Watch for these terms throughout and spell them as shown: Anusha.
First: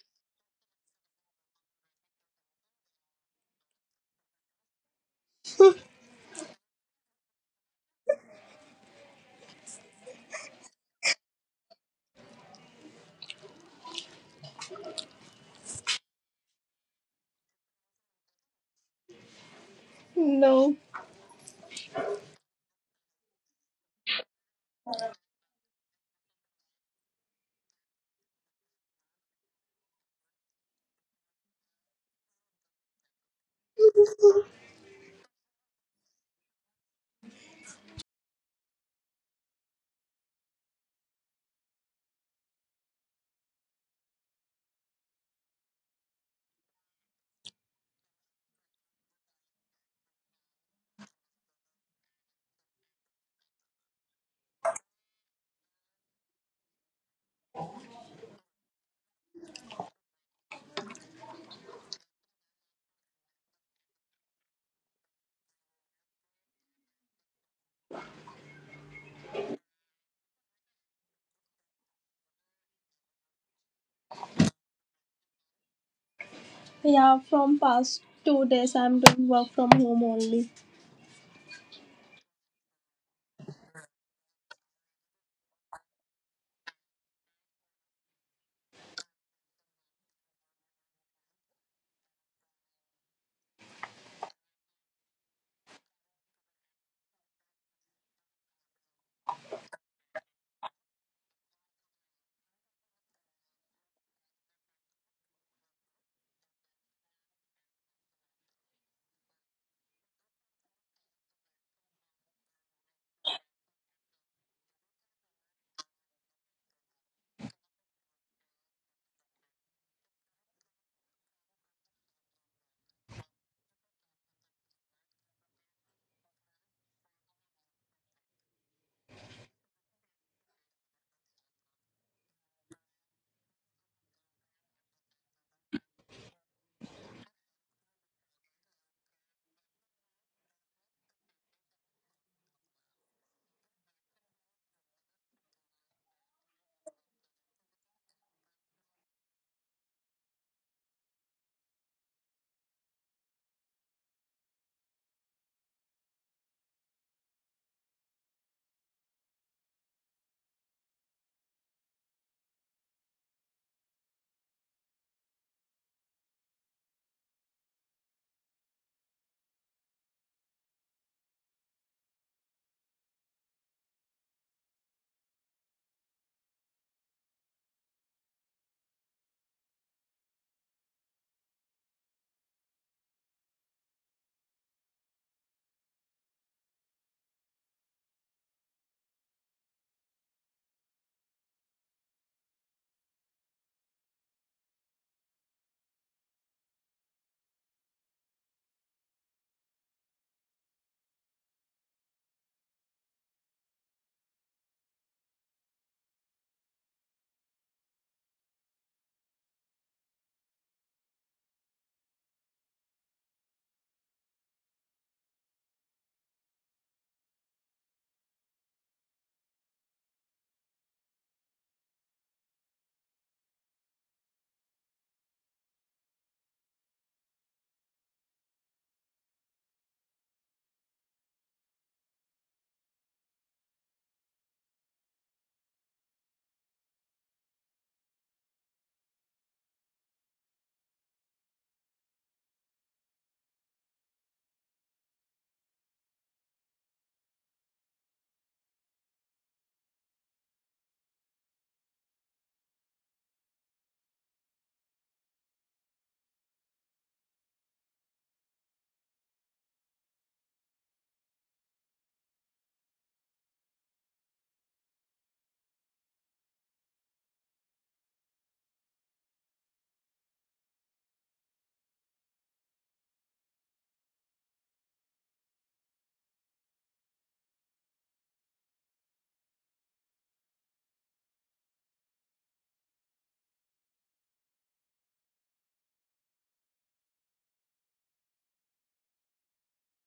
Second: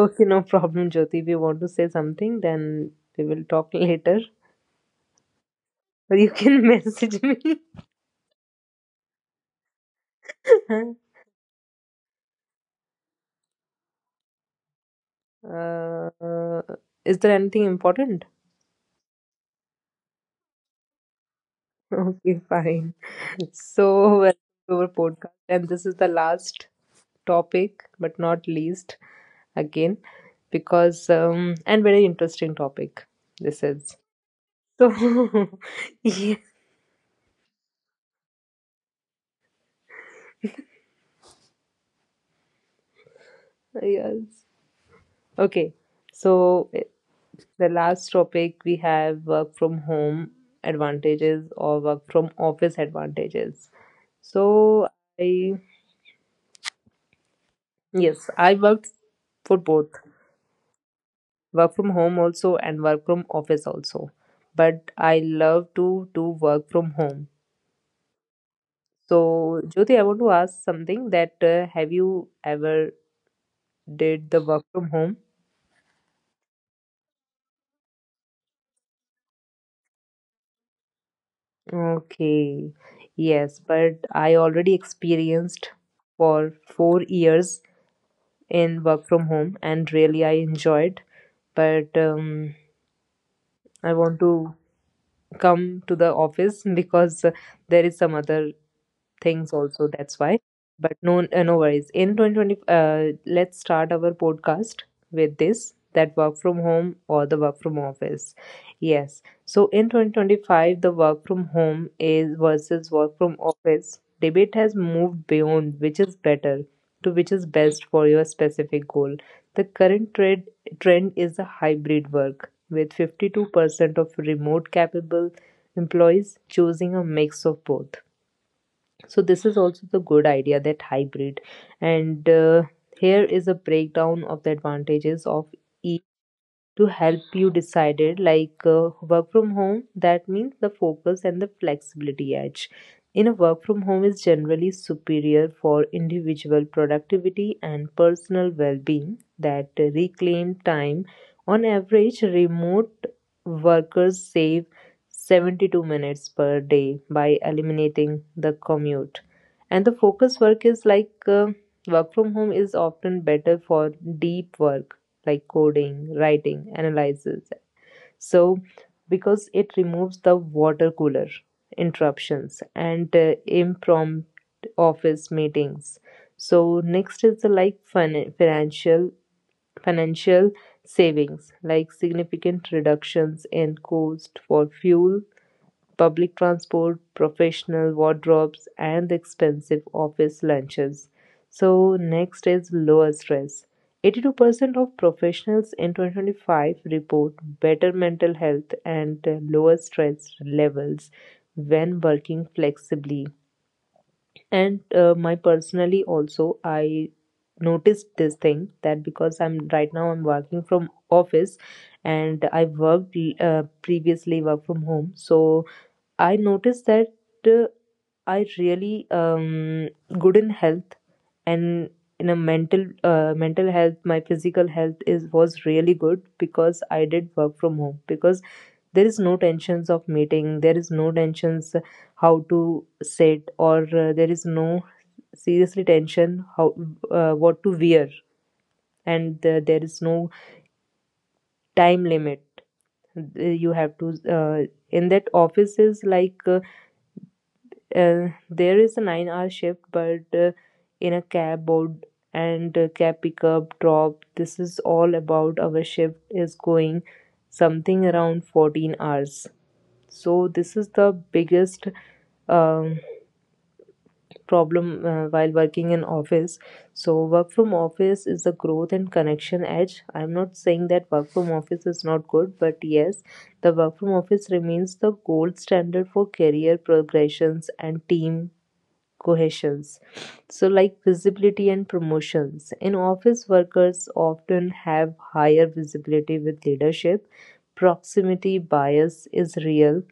Okay no problem Jyoti, if you want to say something then we will talk later, or you can message me. uh, is there anything important? No. Okay, fine. So welcome to our podcast, and this is the last topic but not least again, because and very interesting topic this is. So yes, yes, okay. So the last topic we have: work from home advantages or work from office advantages. So I yes, I worked for both work from home also and work from office also. But I love to do work from home. So Jyoti, I want to ask something, that have you ever did the work from home? Yeah, from past 2 days I'm doing work from home only. Okay. Yes, but I already experienced for 4 years in work from home, and really I enjoyed. But I want to come to the office, because there is some other things also, that's why. But no, no worries. In 2020, let's start our podcast with this, that work from home or the work from office. Yes, so in 2025 the work from home is versus work from office debate has moved beyond which is better to which is best for your specific goal. The current trend is the hybrid work, with 52% of remote capable employees choosing a mix of both. So this is also the good idea, that hybrid. And here is a breakdown of the advantages, of to help you decided, like work from home, that means the focus and the flexibility edge in a work from home is generally superior for individual productivity and personal well-being. That reclaim time: on average remote workers save 72 minutes per day by eliminating the commute. And the focus work is like work from home is often better for deep work, like coding, writing, analysis. So, because it removes the water cooler interruptions and impromptu office meetings. So, next is the like financial savings, like significant reductions in cost for fuel, public transport, professional wardrobes, and the expensive office lunches. So, next is lower stress. 82% of professionals in 2025 report better mental health and lower stress levels when working flexibly. And my personally also, I noticed this thing, that because I'm right now I'm working from office and I worked previously work from home. So I noticed that uh, I really good in health and in a mental mental health. My physical health is was really good because I did work from home, because there is no tensions of meeting, there is no tensions how to sit, or there is no seriously tension how what to wear, and there is no time limit you have to uh, in that office is like there is a 9 hour shift, but in a cab board, and cab pickup drop, this is all about. Our shift is going something around 14 hours. So this is the biggest um, problem while working in office. So work from office is the growth and connection edge. I'm not saying that work from office is not good, but yes, the work from office remains the gold standard for career progressions and team cohesions. So, like visibility and promotions. In office, workers often have higher visibility with leadership. Proximity bias is real.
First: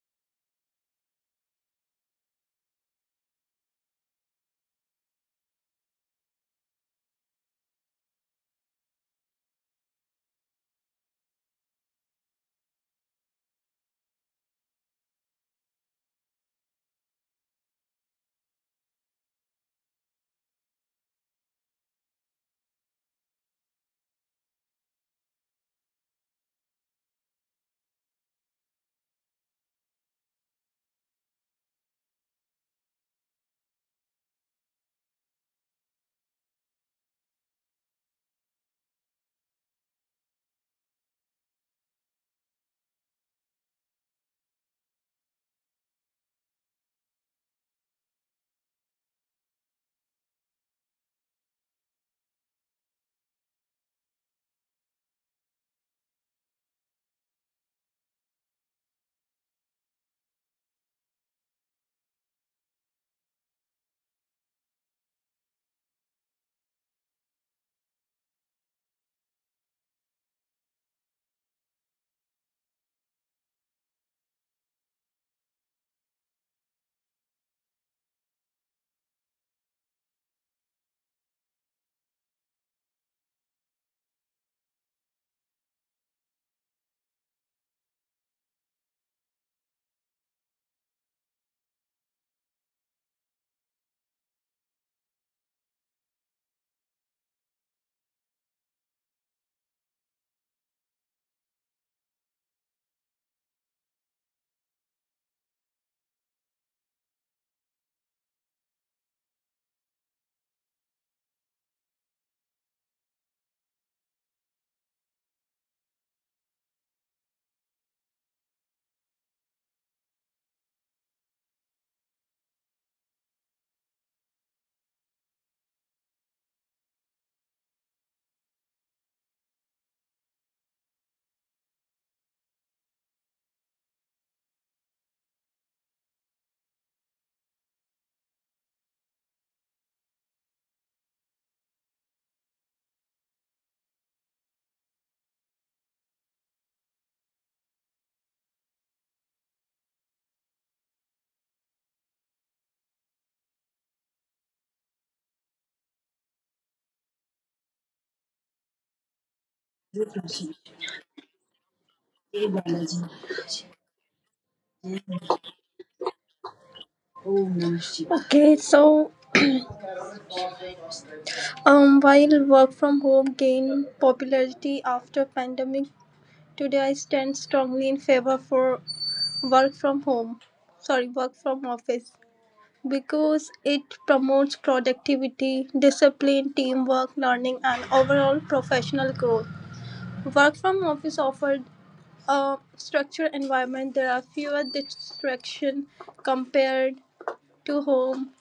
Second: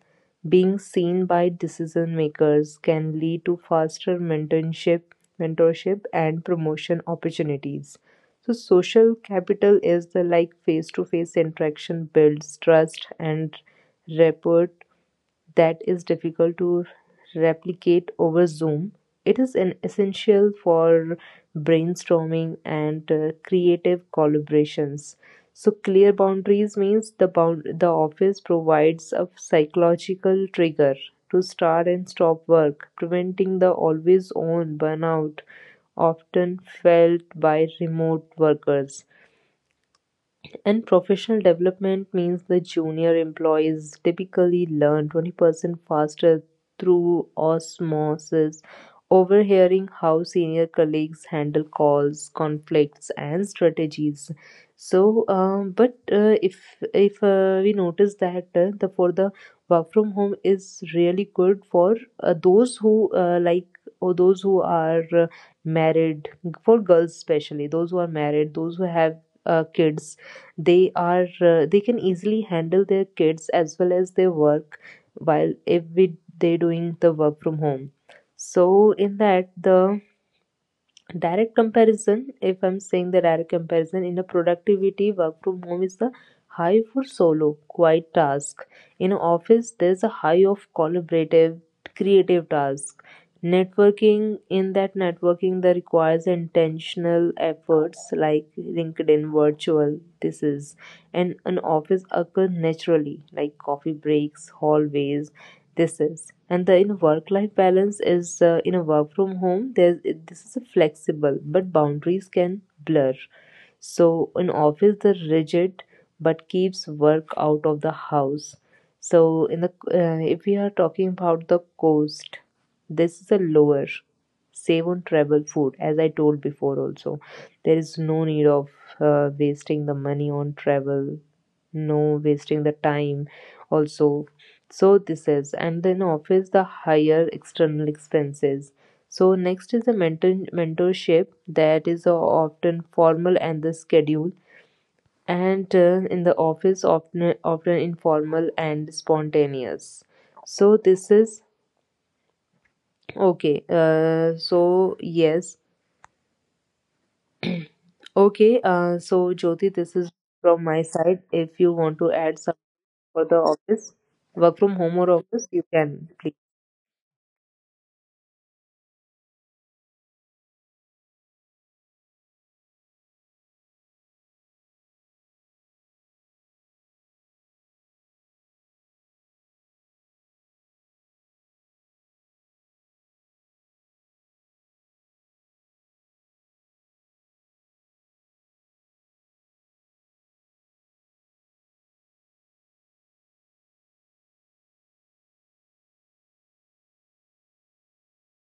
Being seen by decision makers can lead to faster mentorship and promotion opportunities. So, social capital is the like face to face interaction builds trust and rapport that is difficult to replicate over Zoom. It is an essential for brainstorming and creative collaborations. So clear boundaries means the bound the office provides a psychological trigger to start and stop work, preventing the always on burnout often felt by remote workers. And professional development means the junior employees typically learn 20% faster through osmosis, overhearing how senior colleagues handle calls, conflicts, and strategies. So, but if we notice that the for the work from home is really good for those who like, or those who are married, for girls especially, those who are married, those who have kids, they are they can easily handle their kids as well as their work while if we, they doing the work from home. So in that the direct comparison if I'm saying the direct comparison in a productivity work from home is the high for solo quiet task. In a office there's a high of collaborative creative task. Networking, in that networking that requires intentional efforts like LinkedIn virtual, this is, and an office occur naturally like coffee breaks, hallways, this is. And the in work life balance is in a work from home there's this is a flexible but boundaries can blur. So in office the rigid but keeps work out of the house. So in the if we are talking about the cost, this is a lower, save on travel food, as I told before also. There is no need of wasting the money on travel, no wasting the time also. So this is, and then office the higher external expenses. So next is the mentorship that is often formal and the schedule, and in the office often informal and spontaneous. So this is. Okay, so yes. Okay, so Jyoti, this is from my side. If you want to add something for the office, work from home or office, you can please. Okay, so while work from home gained popularity after pandemic, today I stand strongly in favor for work from home. Sorry, work from office. Because it promotes productivity, discipline, teamwork, learning, and overall professional growth. Work from office offered a structured environment. There are fewer distractions compared to home,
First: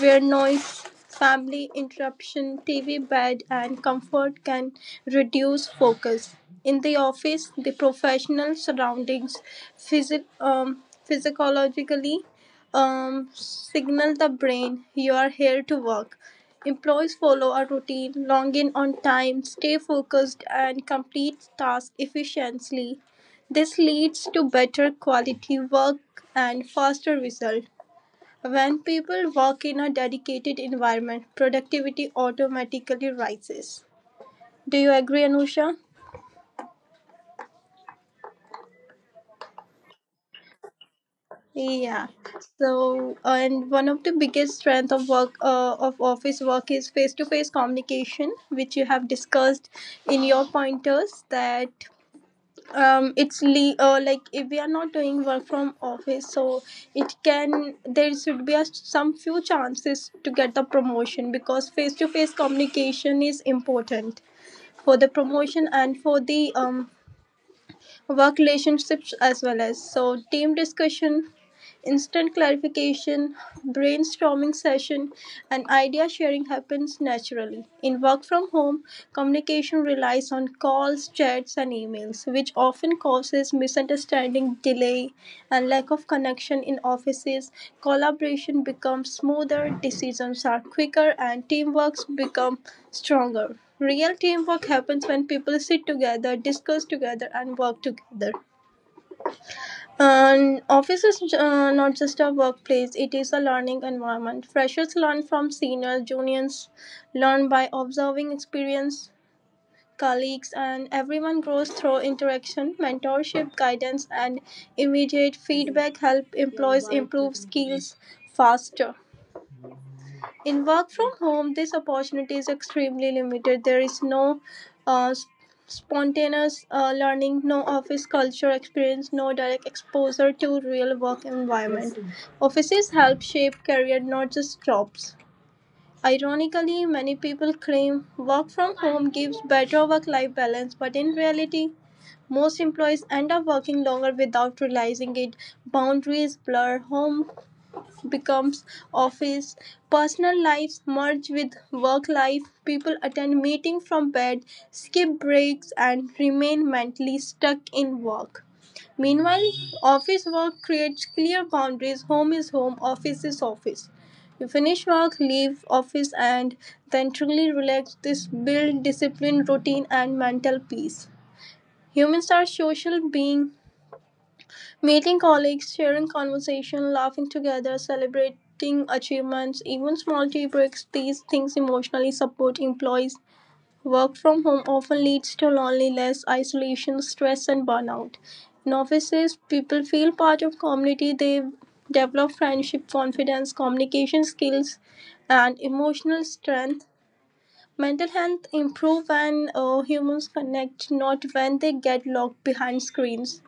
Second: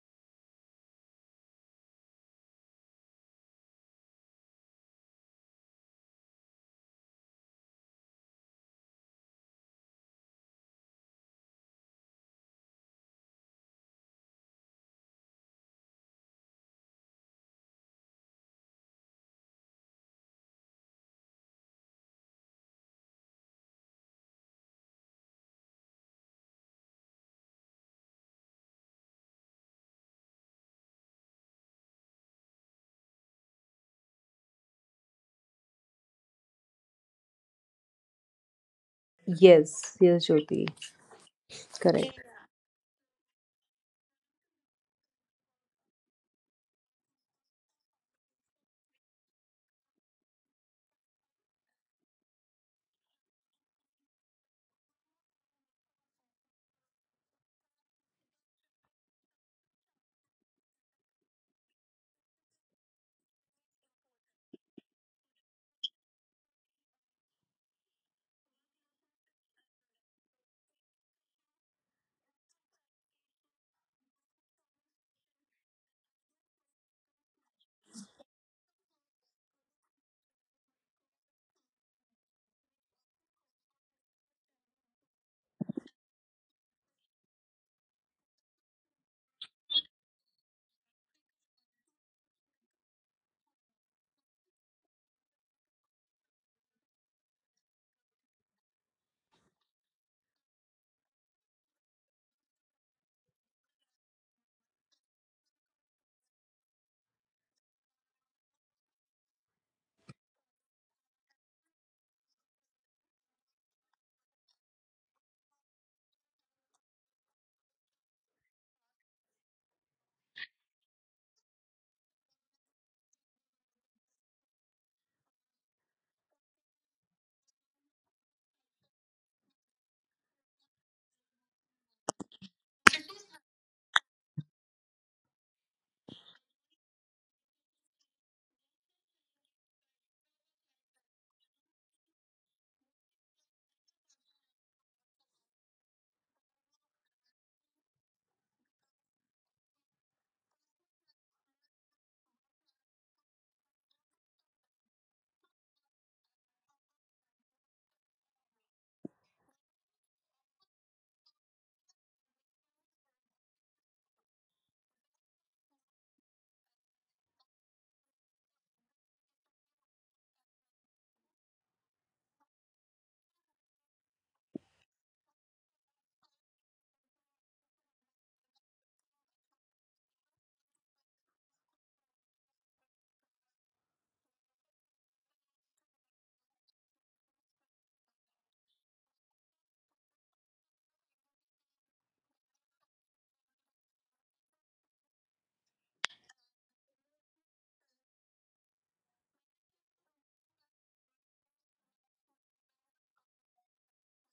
where noise, family interruption, TV bed, and comfort can reduce focus. In the office, the professional surroundings physi- um, physiologically signal the brain you are here to work. Employees follow a routine, log in on time, stay focused, and complete tasks efficiently. This leads to better quality work and faster result. When people work in a dedicated environment, productivity automatically rises. Do you agree, Anusha? Yes, yes, Jyoti, Yeah. correct. So, and one of the biggest strength of work of office work is face-to-face communication, which you have discussed in your pointers that it's like if we are not doing work from office, so it can there should be a, some few chances to get the promotion because face-to-face communication is important for the promotion and for the work relationships as well as so team discussion instant clarification, brainstorming session, and idea sharing happens naturally. In work from home, communication relies on calls, chats, and emails, which often causes misunderstanding, delay, and lack of connection in offices. Collaboration becomes smoother, decisions are quicker, and teamworks become stronger. Real teamwork happens when people sit together, discuss together, and work together. And office is not just a workplace, it is a learning environment. Freshers learn from seniors, juniors learn by observing experience, colleagues, and everyone grows through interaction, mentorship, guidance, and immediate feedback help employees improve skills faster in work from home this opportunity is extremely limited. There is no s- spontaneous learning, no office culture experience, no direct exposure to real work environment. Offices help shape career, not just jobs. Ironically, many people claim work from home gives better work life balance, but in reality most employees end up working longer without realizing it. Boundaries blur, home becomes office, personal lives merge with work life, people attend meetings from bed, skip breaks, and remain mentally stuck in work. Meanwhile, office work creates clear boundaries. Home is home, office is office. You finish work, leave office, and then truly relax. This builds discipline, routine, and mental peace. Humans are social beings. Meeting colleagues, sharing conversation, laughing together, celebrating achievements, even small tea breaks, these things emotionally support employees. Work from home often leads to loneliness, isolation, stress, and burnout. In offices, people feel part of community. They develop friendship, confidence, communication skills, and emotional strength. Mental health improve when humans connect, not when they get locked behind screens.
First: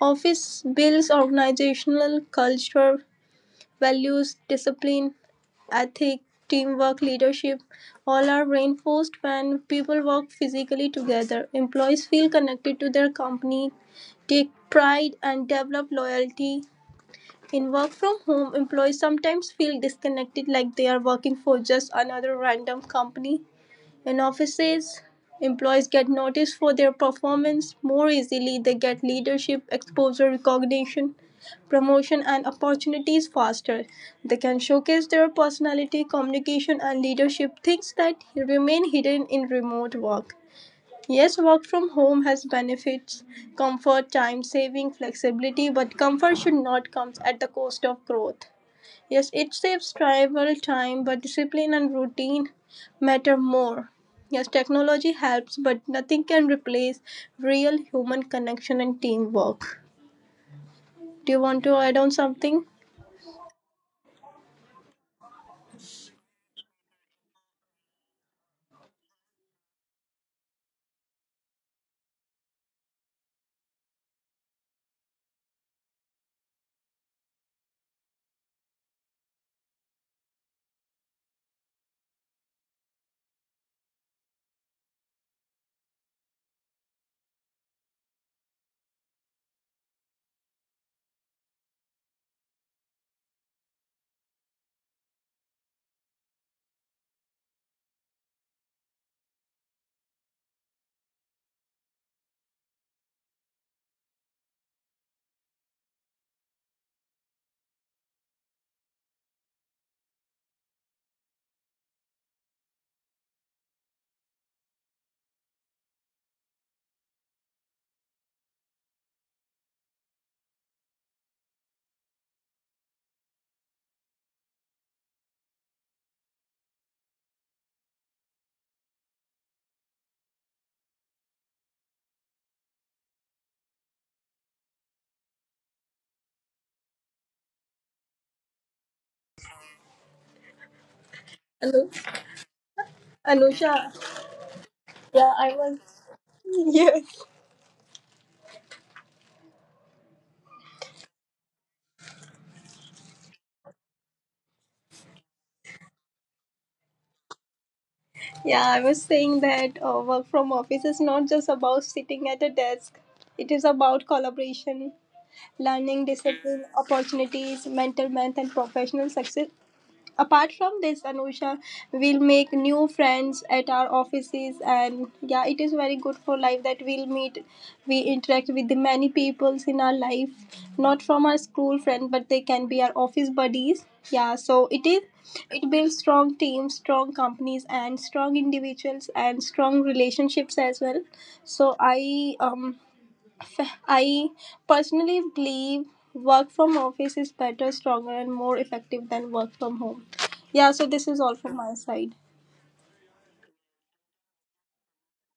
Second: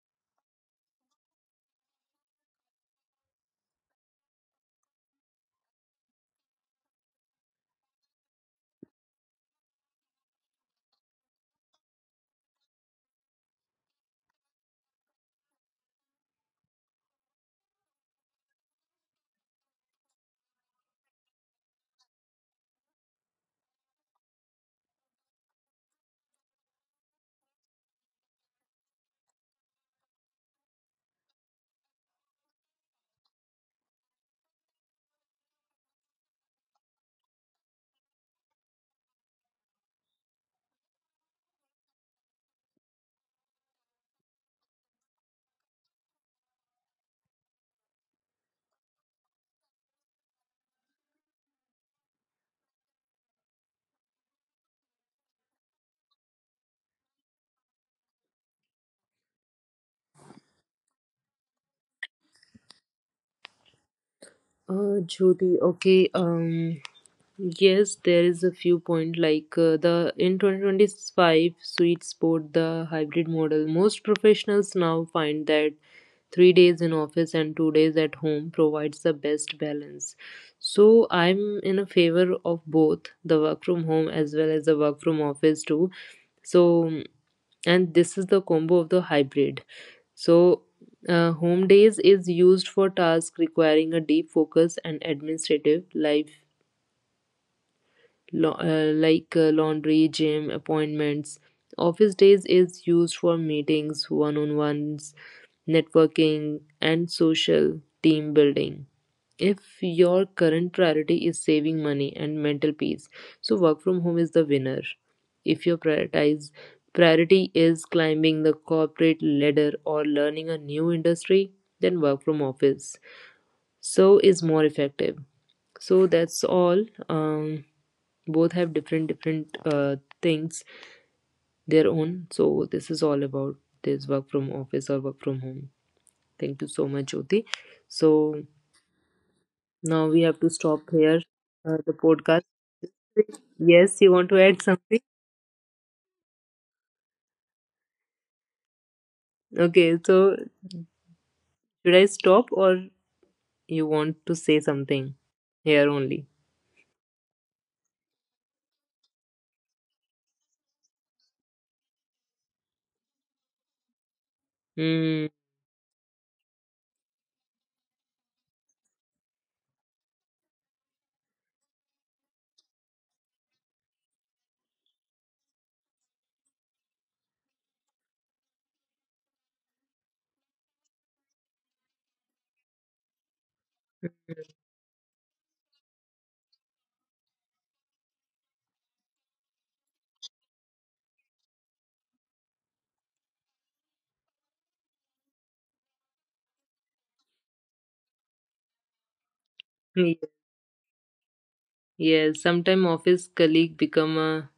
Office builds organizational culture, values, discipline, ethic, teamwork, leadership. All are reinforced when people work physically together. Employees feel connected to their company, take pride, and develop loyalty. In work from home, employees sometimes feel disconnected, like they are working for just another random company. In offices, employees get noticed for their performance more easily, they get leadership, exposure, recognition, promotion, and opportunities faster. They can showcase their personality, communication, and leadership, things that remain hidden in remote work. Yes, work from home has benefits, comfort, time saving, flexibility, but comfort should not come at the cost of growth. Yes, it saves travel time, but discipline and routine matter more. Yes, technology helps, but nothing can replace real human connection and teamwork. Do you want to add on something? Jyoti, okay. Yes, there is a few point, like the in 2025 sweet spot the hybrid model. Most professionals now find that 3 days in office and 2 days at home provides the best balance. So I'm in a favor of both the work from home as well as the work from office too. So and this is the combo of the hybrid. So, home days is used for tasks requiring a deep focus and administrative life, like laundry, gym, appointments. Office days is used for meetings, one on ones, networking, and social team building. If your current priority is saving money and mental peace, so work from home is the winner. If your prioritize priority is climbing the corporate ladder or learning a new industry, then work from office. So is more effective. So that's all. Both have different things their own. So this is all about this work from office or work from home. Thank you so much, Jyoti. So now we have to stop here the podcast. Anusha, Yes, you want to add something? yes. Okay, so should I stop, or you want to say something here only? Yeah, I was saying that work from office is not just about sitting at a desk. It is about collaboration, learning, Mm. discipline, opportunities, mental health, and professional success. Apart from this, Anusha, we'll make new friends at our offices, and yeah, it is very good for life that we'll meet. We interact with the many peoples in our life, not from our school friend, but they can be our office buddies. Yeah, so it is, it builds strong teams, strong companies, and strong individuals and strong relationships as well. So um I personally believe work from office is better, stronger, and more effective than work from home. Yeah, so Yes, this is all from my side. yes. Sometimes office colleague become a,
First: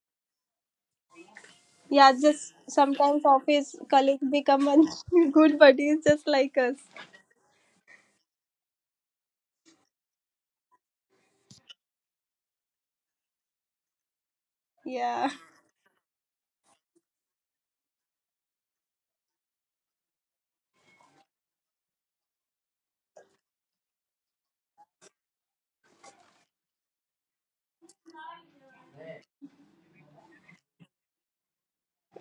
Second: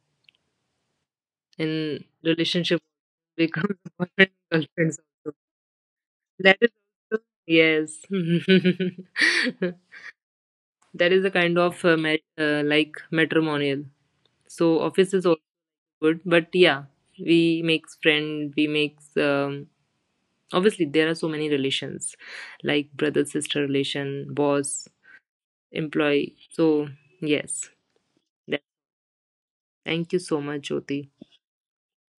in Yeah, just relationship, sometimes office become colleagues boyfriend become girlfriends also. good buddies just That like is us. also yes. That is a kind of like matrimonial. So office is Yeah, also good, but yeah, we makes obviously there are so many relations, like brother sister relation, boss employee, so yes, that, thank you so much jyoti.